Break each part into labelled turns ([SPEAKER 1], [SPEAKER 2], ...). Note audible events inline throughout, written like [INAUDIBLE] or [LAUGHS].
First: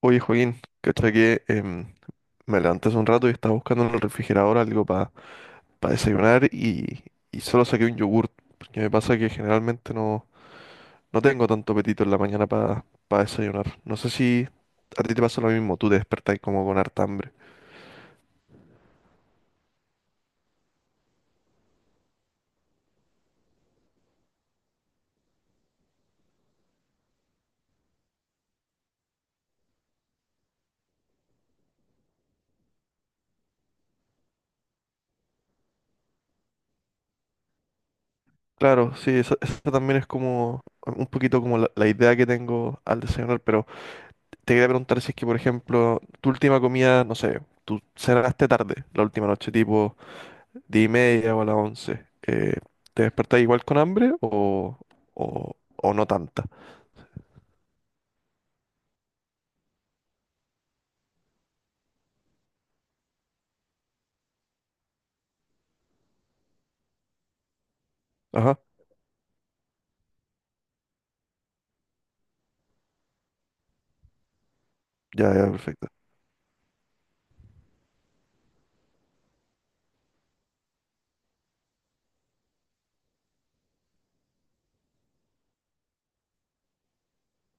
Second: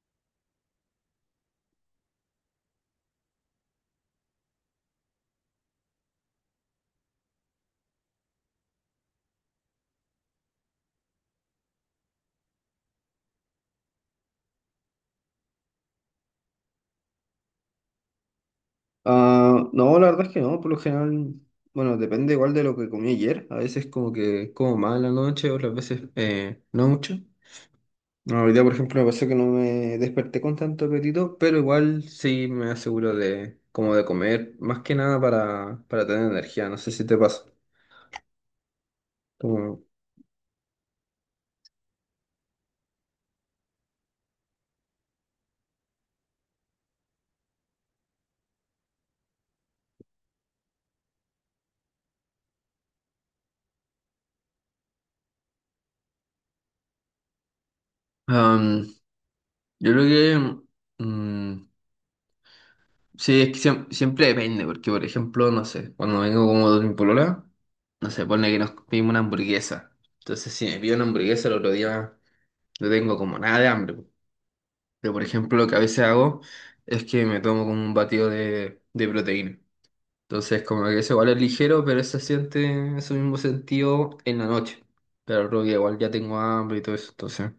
[SPEAKER 1] Oye, Joaquín, cacha que me levanté hace un rato y estaba buscando en el refrigerador algo para desayunar y solo saqué un yogurt. Porque me pasa que generalmente no, no tengo tanto apetito en la mañana para desayunar. No sé si a ti te pasa lo mismo, tú te despertás como con harta hambre.
[SPEAKER 2] Ah, no, la verdad es que no, por lo general, bueno, depende igual de lo que comí ayer. A veces como que como mal en la noche, otras veces no mucho. No, hoy día, por ejemplo, me pasó que no me desperté con tanto apetito, pero igual sí me aseguro de como de comer, más que nada para tener energía. No sé si te pasa.
[SPEAKER 1] Claro, sí, esa
[SPEAKER 2] Como-
[SPEAKER 1] también es como un poquito como la idea que tengo al desayunar, pero te quería preguntar si es que, por ejemplo, tu última comida, no sé, tú cenaste tarde la última noche, tipo 10:30 o a las 11. ¿Te despertás igual con hambre o, o no tanta?
[SPEAKER 2] Am, yo creo que mm, Sí, es que siempre depende, porque por ejemplo, no sé, cuando vengo como de mi polola, no sé, pone que
[SPEAKER 1] Ajá,
[SPEAKER 2] nos pedimos una hamburguesa. Entonces, si me pido una hamburguesa el otro día, no tengo como nada de hambre. Pero por
[SPEAKER 1] ya, ya,
[SPEAKER 2] ejemplo, lo que a
[SPEAKER 1] perfecto.
[SPEAKER 2] veces hago es que me tomo como un batido de, proteína. Entonces, como que eso igual es ligero, pero se siente ese mismo sentido en la noche. Pero el otro día igual ya tengo hambre y todo eso, entonces.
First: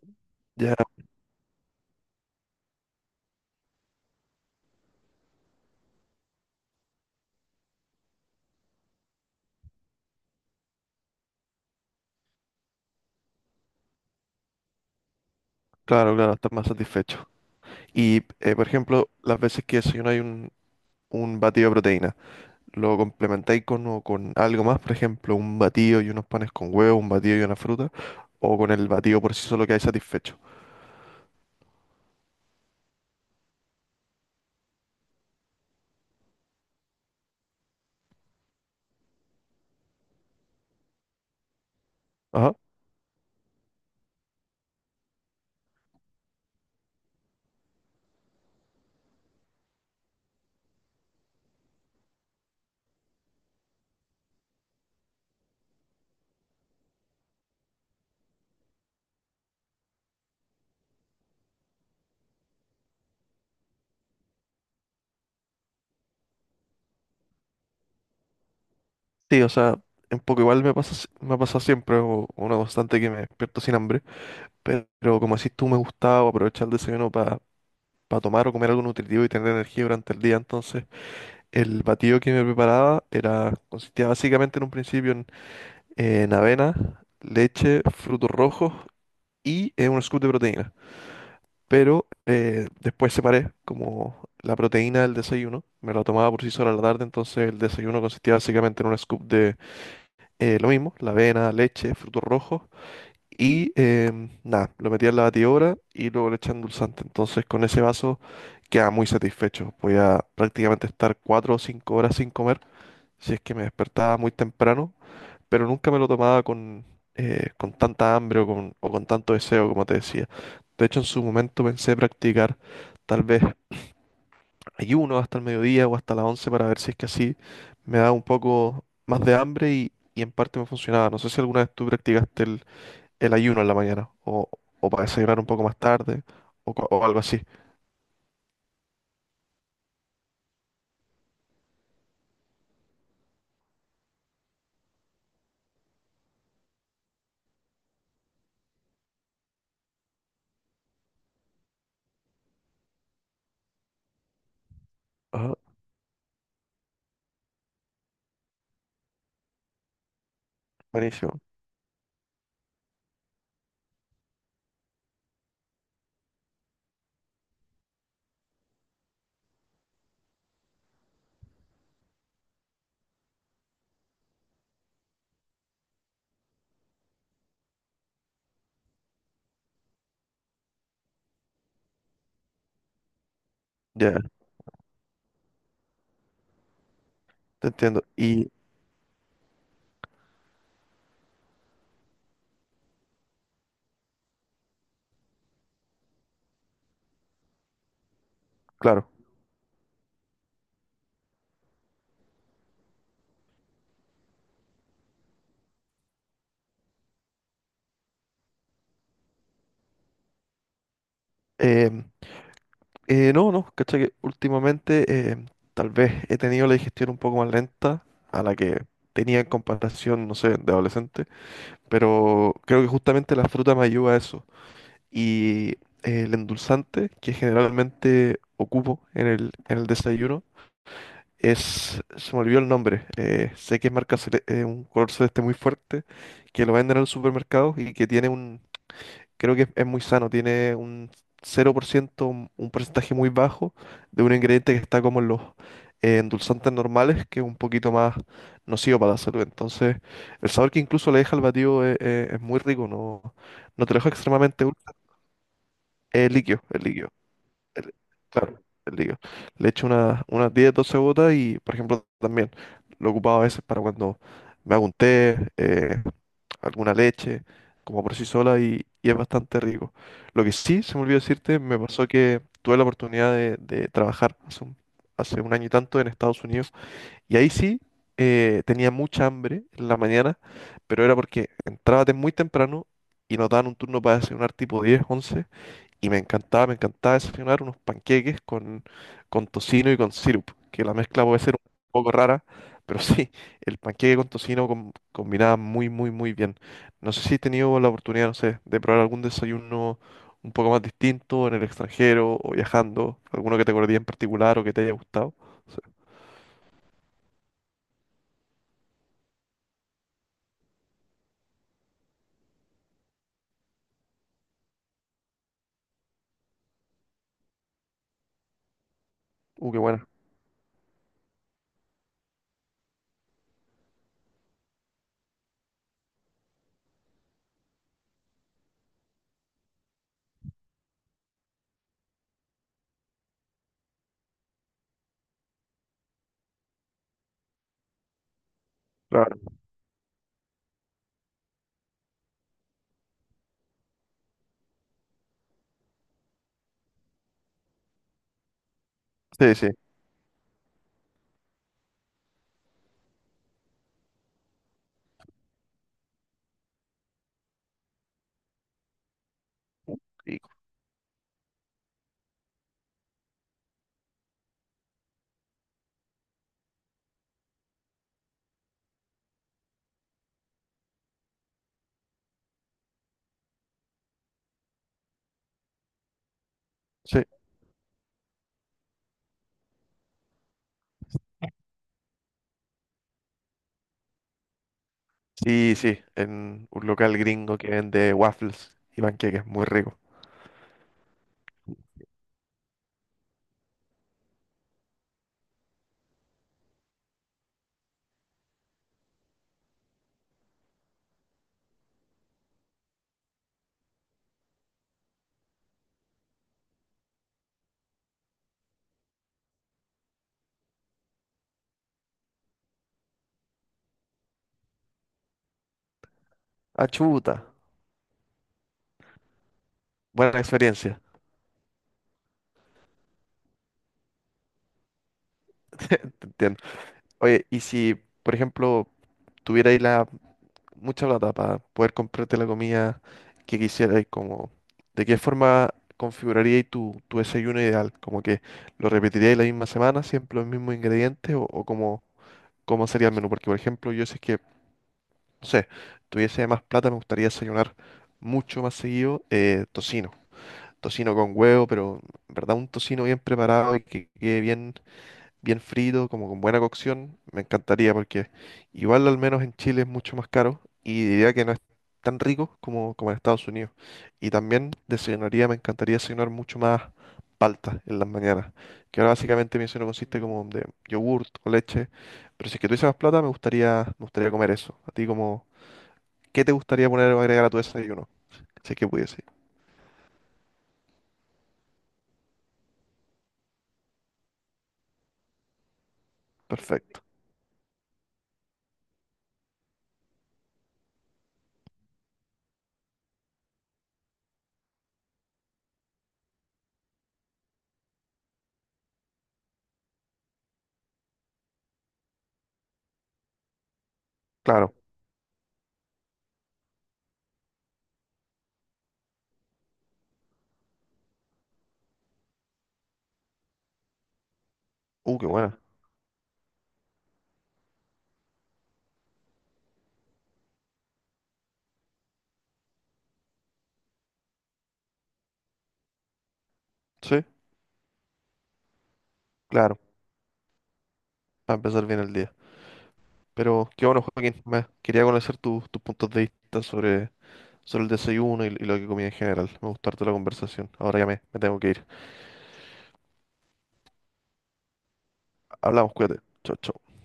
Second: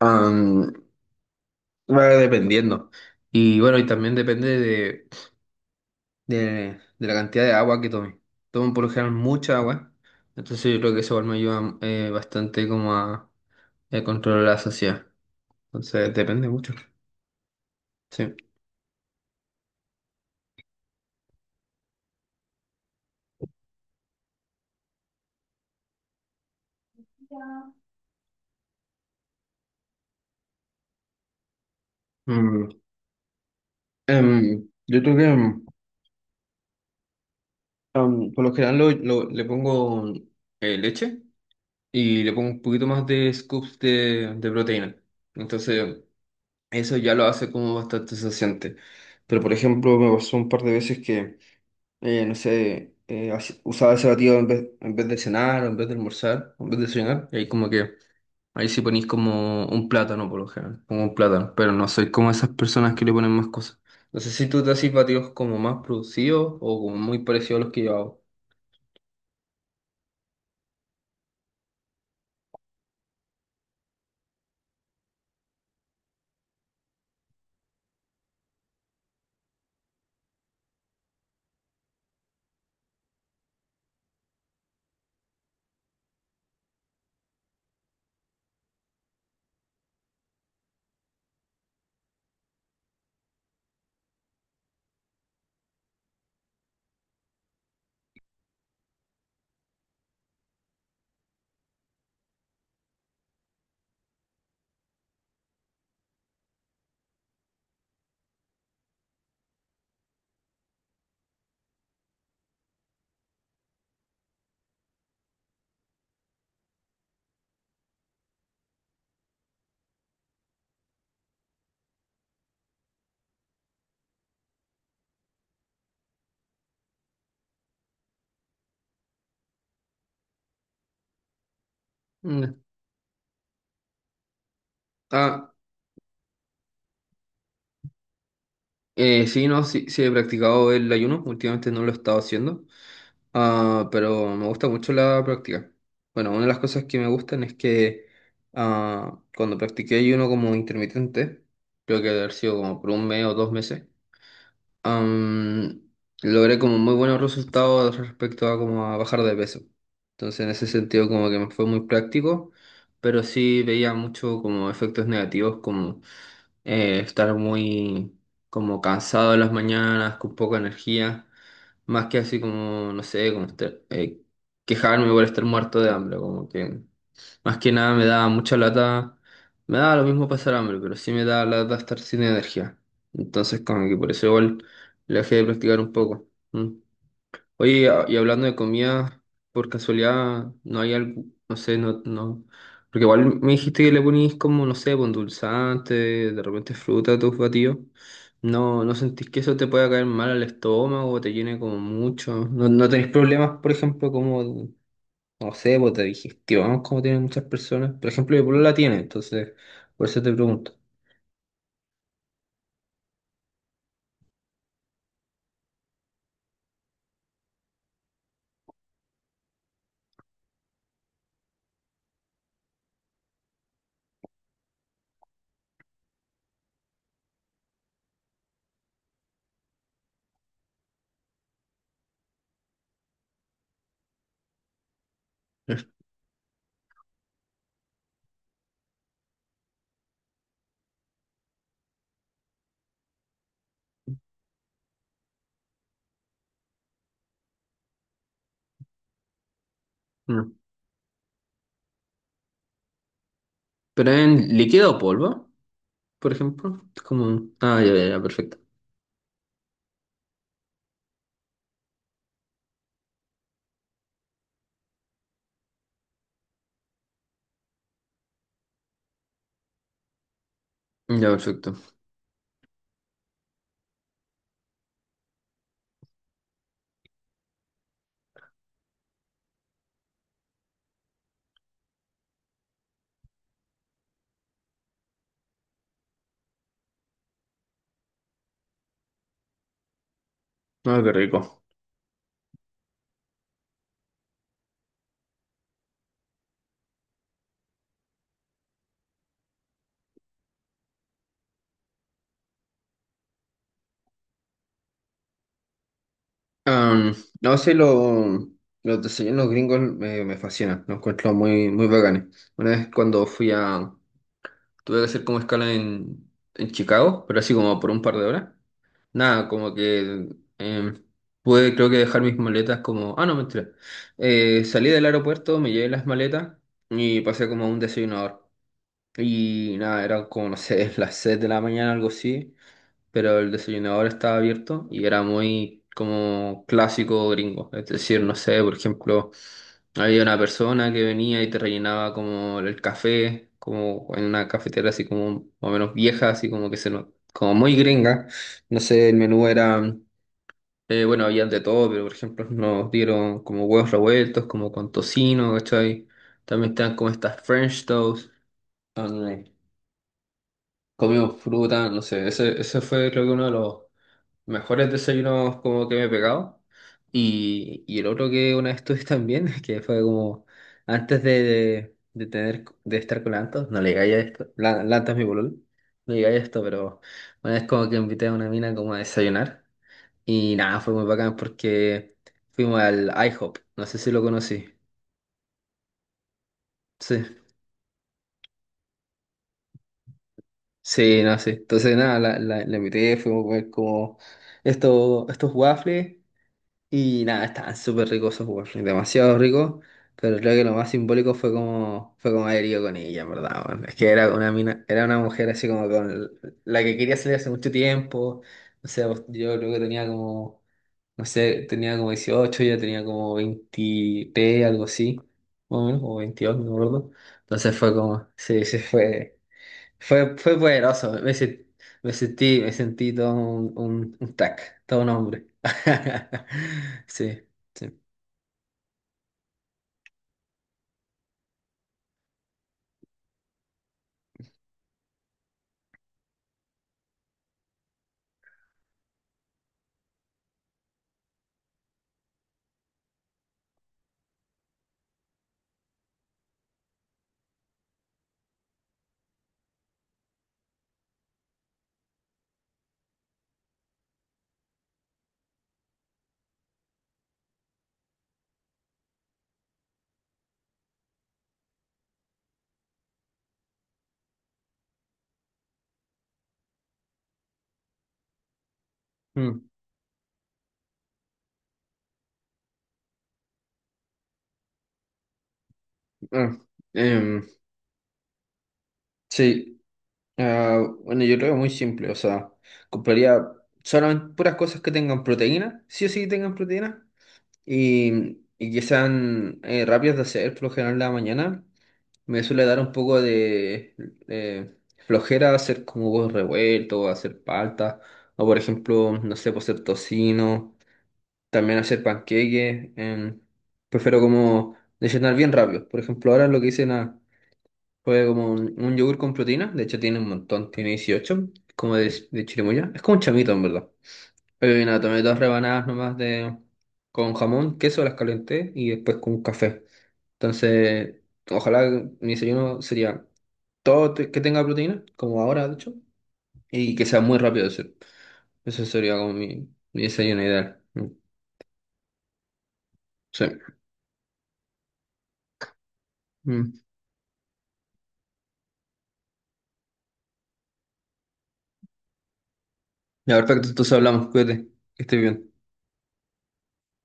[SPEAKER 2] am,
[SPEAKER 1] Ya,
[SPEAKER 2] Va dependiendo. Y bueno, y también depende de la cantidad de agua que tome. Tomo por lo general mucha agua, entonces yo creo que eso igual me ayuda bastante como a, controlar la saciedad. Entonces
[SPEAKER 1] claro, claro,
[SPEAKER 2] depende
[SPEAKER 1] estás más
[SPEAKER 2] mucho.
[SPEAKER 1] satisfecho. Y,
[SPEAKER 2] Sí.
[SPEAKER 1] por ejemplo, las veces que desayunáis un batido de proteína, ¿lo complementáis con, o con algo más? Por ejemplo, un batido y unos panes con huevo, un batido y una fruta, o con el batido por sí solo que hay satisfecho.
[SPEAKER 2] Mm, yo creo que por lo general le pongo leche y le pongo
[SPEAKER 1] Ajá,
[SPEAKER 2] un poquito más de scoops de, proteína. Entonces eso ya lo hace como bastante saciante. Pero por ejemplo me pasó un par de veces que no sé, usaba ese batido en vez de cenar, o en vez de almorzar, o en vez de cenar, y ahí como que, ahí sí ponís como un plátano por lo general, como un plátano, pero no soy como esas personas que le ponen más cosas. No sé si tú te haces batidos como más producidos o como muy parecidos a los que yo hago.
[SPEAKER 1] sí, o sea, un poco igual me pasa, me ha pasado siempre, o una constante que me despierto sin hambre. Pero como decís tú, me gustaba aprovechar el desayuno para tomar o comer algo nutritivo y tener energía durante el día. Entonces, el batido que me preparaba era, consistía básicamente en un principio en, avena, leche, frutos rojos y un scoop de proteína. Pero después separé como la proteína del desayuno, me la tomaba por sí sola a la tarde, entonces el desayuno consistía básicamente en un scoop de lo mismo, la avena, leche, frutos rojos y nada, lo metía en la batidora y luego le echan endulzante. Entonces con ese vaso queda muy satisfecho. Voy a prácticamente estar 4 o 5 horas sin comer, si es que me despertaba muy temprano, pero nunca me lo tomaba con tanta hambre o o con tanto deseo, como te decía. De hecho, en su momento pensé practicar tal vez ayuno hasta el mediodía o hasta las 11 para ver si es que así me da un poco más de hambre y en parte me funcionaba. No sé si alguna vez tú
[SPEAKER 2] Mm.
[SPEAKER 1] practicaste el ayuno en la mañana, o para desayunar un
[SPEAKER 2] Ah,
[SPEAKER 1] poco más tarde, o algo así.
[SPEAKER 2] sí, no, sí, sí he practicado el ayuno, últimamente no lo he estado haciendo. Ah, pero me gusta mucho la práctica. Bueno, una de las cosas que me gustan es que cuando practiqué ayuno como intermitente, creo que debe haber sido como por un mes o dos meses,
[SPEAKER 1] Ajá,
[SPEAKER 2] am, logré como muy buenos resultados respecto a como a bajar de peso. Entonces en ese sentido como que
[SPEAKER 1] buenísimo.
[SPEAKER 2] me fue muy práctico, pero sí veía mucho como efectos negativos como estar muy como cansado en las mañanas, con poca energía. Más que así como, no sé, como estar, quejarme por estar muerto de hambre, como que más que nada me daba mucha lata, me daba lo mismo pasar hambre, pero sí me daba lata estar sin energía. Entonces como que por
[SPEAKER 1] Ya,
[SPEAKER 2] eso igual le dejé de practicar un poco. Mm.
[SPEAKER 1] te
[SPEAKER 2] Oye,
[SPEAKER 1] entiendo.
[SPEAKER 2] y hablando
[SPEAKER 1] Y
[SPEAKER 2] de comida, por casualidad, no hay algo, no sé, no, no, porque igual me dijiste que le ponís como, no sé, dulzante, de repente fruta a tus batidos. No, ¿no
[SPEAKER 1] claro,
[SPEAKER 2] sentís que eso te pueda caer mal al estómago, o te llene como mucho? ¿No, no tenés problemas, por ejemplo, como, no sé, pues de digestión, como tienen muchas personas? Por ejemplo, mi polola la tiene, entonces, por eso te pregunto.
[SPEAKER 1] em, no, no, ¿cachai? Que últimamente tal vez he tenido la digestión un poco más lenta a la que tenía en comparación, no sé, de adolescente, pero creo que justamente la fruta me ayuda a eso. Y el endulzante que generalmente ocupo en el desayuno, Se me olvidó el nombre. Sé que es marca un color celeste muy fuerte, que lo venden en el supermercado y que tiene un, creo que es, muy sano, tiene un 0%, un porcentaje muy bajo de un ingrediente que está como en los endulzantes normales, que es un poquito más nocivo para la salud. Entonces, el
[SPEAKER 2] Mm.
[SPEAKER 1] sabor que incluso le deja al batido es, es muy rico, no, no te lo deja
[SPEAKER 2] ¿Pero en
[SPEAKER 1] extremadamente dulce,
[SPEAKER 2] líquido o polvo, por ejemplo?
[SPEAKER 1] es
[SPEAKER 2] Es
[SPEAKER 1] líquido
[SPEAKER 2] como, ah, ya,
[SPEAKER 1] el-
[SPEAKER 2] ya, ya, perfecto.
[SPEAKER 1] claro, el líquido. Le echo unas 10 12 gotas y, por ejemplo, también lo he ocupado a veces para cuando me hago un té, alguna leche, como por sí sola y es bastante rico. Lo que sí, se me olvidó
[SPEAKER 2] Ya,
[SPEAKER 1] decirte,
[SPEAKER 2] perfecto.
[SPEAKER 1] me pasó que tuve la oportunidad de trabajar hace un año y tanto en Estados Unidos y ahí sí tenía mucha hambre en la mañana, pero era porque entraba de muy temprano y nos daban un turno para desayunar tipo 10 11 y me encantaba desayunar unos panqueques con tocino y con sirup, que la
[SPEAKER 2] No, qué
[SPEAKER 1] mezcla puede ser
[SPEAKER 2] rico.
[SPEAKER 1] un poco rara, pero [LAUGHS] sí, el panqueque con tocino combinaba muy, muy, muy bien. No sé si he tenido la oportunidad, no sé, de probar algún desayuno un poco más distinto en el extranjero o viajando, alguno que te acordé en particular o que te haya gustado. Sí.
[SPEAKER 2] Am, no sé, los desayunos gringos me, fascinan, los encuentro muy, muy bacanes. Una vez cuando fui a... Tuve que hacer como escala en Chicago, pero así como por un par de horas. Nada, como
[SPEAKER 1] Qué buena.
[SPEAKER 2] que em, pude creo que dejar mis maletas como... Ah, no, mentira. Salí del aeropuerto, me llevé las maletas y pasé como a un desayunador. Y nada, eran como, no sé, [LAUGHS] las 6 de la mañana, algo así. Pero el desayunador estaba abierto y era muy como clásico gringo. Es decir, no sé, por ejemplo,
[SPEAKER 1] Claro.
[SPEAKER 2] había una persona que venía y te rellenaba como el café, como en una cafetera así como más o menos vieja, así como que se no- como muy gringa. No sé, el menú
[SPEAKER 1] Sí, sí.
[SPEAKER 2] era, bueno, había de todo, pero por ejemplo nos dieron como huevos revueltos, como con tocino, ¿cachai? También estaban como estas French toast. Donde
[SPEAKER 1] Rico.
[SPEAKER 2] comimos fruta, no sé, ese fue creo que uno de los mejores desayunos como que me he pegado. Y el otro que una vez tuve también, [LAUGHS] que fue como antes de tener, de estar con Lantos, no le digáis a esto, Lantos es mi pololo, no le digáis esto, pero
[SPEAKER 1] Sí,
[SPEAKER 2] una vez como que invité a una mina como a desayunar. Y nada, fue muy bacán porque fuimos al IHOP, no sé si lo conocí.
[SPEAKER 1] sí, sí, en un local
[SPEAKER 2] Sí,
[SPEAKER 1] gringo que vende waffles y panqueques, muy rico.
[SPEAKER 2] sí, no sé. Entonces nada, la invité, fuimos a comer como estos waffles. Y nada, estaban súper ricos esos waffles, demasiado ricos, pero creo que lo más simbólico fue como haber ido con ella, en verdad, weón. Es que era una mina, era una mujer así como con la que quería salir hace mucho tiempo, o sea, pues, yo creo que tenía como, no sé, tenía como 18 ella tenía como 23, algo así, más o menos, o 22 no me
[SPEAKER 1] Ah,
[SPEAKER 2] acuerdo.
[SPEAKER 1] chuta,
[SPEAKER 2] Entonces fue como, sí, sí fue. Fue,
[SPEAKER 1] buena
[SPEAKER 2] fue
[SPEAKER 1] experiencia.
[SPEAKER 2] poderoso, me sentí todo un tac, todo un hombre.
[SPEAKER 1] Te
[SPEAKER 2] [LAUGHS]
[SPEAKER 1] entiendo.
[SPEAKER 2] Sí,
[SPEAKER 1] Oye, y
[SPEAKER 2] sí.
[SPEAKER 1] si, por ejemplo, tuvierais la mucha plata para poder comprarte la comida que quisierais, como, ¿de qué forma configuraríais tu desayuno ideal? ¿Como que lo repetiríais la misma semana, siempre los mismos ingredientes? ¿O cómo sería el menú? Porque, por ejemplo, yo si es que, no sé, tuviese más plata, me gustaría desayunar mucho más seguido tocino. Tocino con huevo, pero en verdad un tocino bien preparado y que quede bien bien frito, como con buena cocción, me encantaría porque igual al menos en Chile es mucho más caro y diría que no es tan rico como en Estados Unidos. Y también desayunaría, me encantaría desayunar mucho más palta en las mañanas, que ahora
[SPEAKER 2] Mm,
[SPEAKER 1] básicamente mi desayuno consiste como de yogurt o leche, pero si es que tuviese más plata me gustaría, comer eso. A ti como, ¿qué te
[SPEAKER 2] ah,
[SPEAKER 1] gustaría poner o
[SPEAKER 2] em,
[SPEAKER 1] agregar a tu desayuno? Si es que pudiese.
[SPEAKER 2] sí, ah, bueno, yo creo que muy simple, o sea, compraría solamente puras cosas que tengan proteína, sí o sí tengan
[SPEAKER 1] Perfecto.
[SPEAKER 2] proteína, y que sean rápidas de hacer, por lo general en la mañana. Me suele dar un poco de eh, flojera hacer como huevos revueltos, hacer palta, o por ejemplo, no sé, pues hacer tocino, también hacer panqueques. Prefiero
[SPEAKER 1] Claro.
[SPEAKER 2] como desayunar bien rápido. Por ejemplo, ahora lo que hice nada, fue como un yogur con proteína, de hecho tiene un montón, tiene 18, como de, chirimoya. Es como un chamito en verdad. Nada, tomé
[SPEAKER 1] Qué
[SPEAKER 2] dos
[SPEAKER 1] buena.
[SPEAKER 2] rebanadas nomás de, con jamón, queso, las calenté y después con un café. Entonces, ojalá mi desayuno sería que tenga proteína, como ahora, de hecho, y que sea
[SPEAKER 1] Sí,
[SPEAKER 2] muy rápido de hacer. Eso sería como mi,
[SPEAKER 1] claro.
[SPEAKER 2] mi desayuno ideal. Mm,
[SPEAKER 1] Para empezar bien el día.
[SPEAKER 2] sí.
[SPEAKER 1] Pero qué bueno, Joaquín. Quería conocer tus puntos de vista
[SPEAKER 2] Mm.
[SPEAKER 1] sobre el desayuno y lo que comía en general. Me gustó harto la conversación. Ahora ya me tengo que ir.
[SPEAKER 2] Ya, perfecto, entonces hablamos, cuídate, que estés bien.
[SPEAKER 1] Hablamos, cuídate. Chao, chao.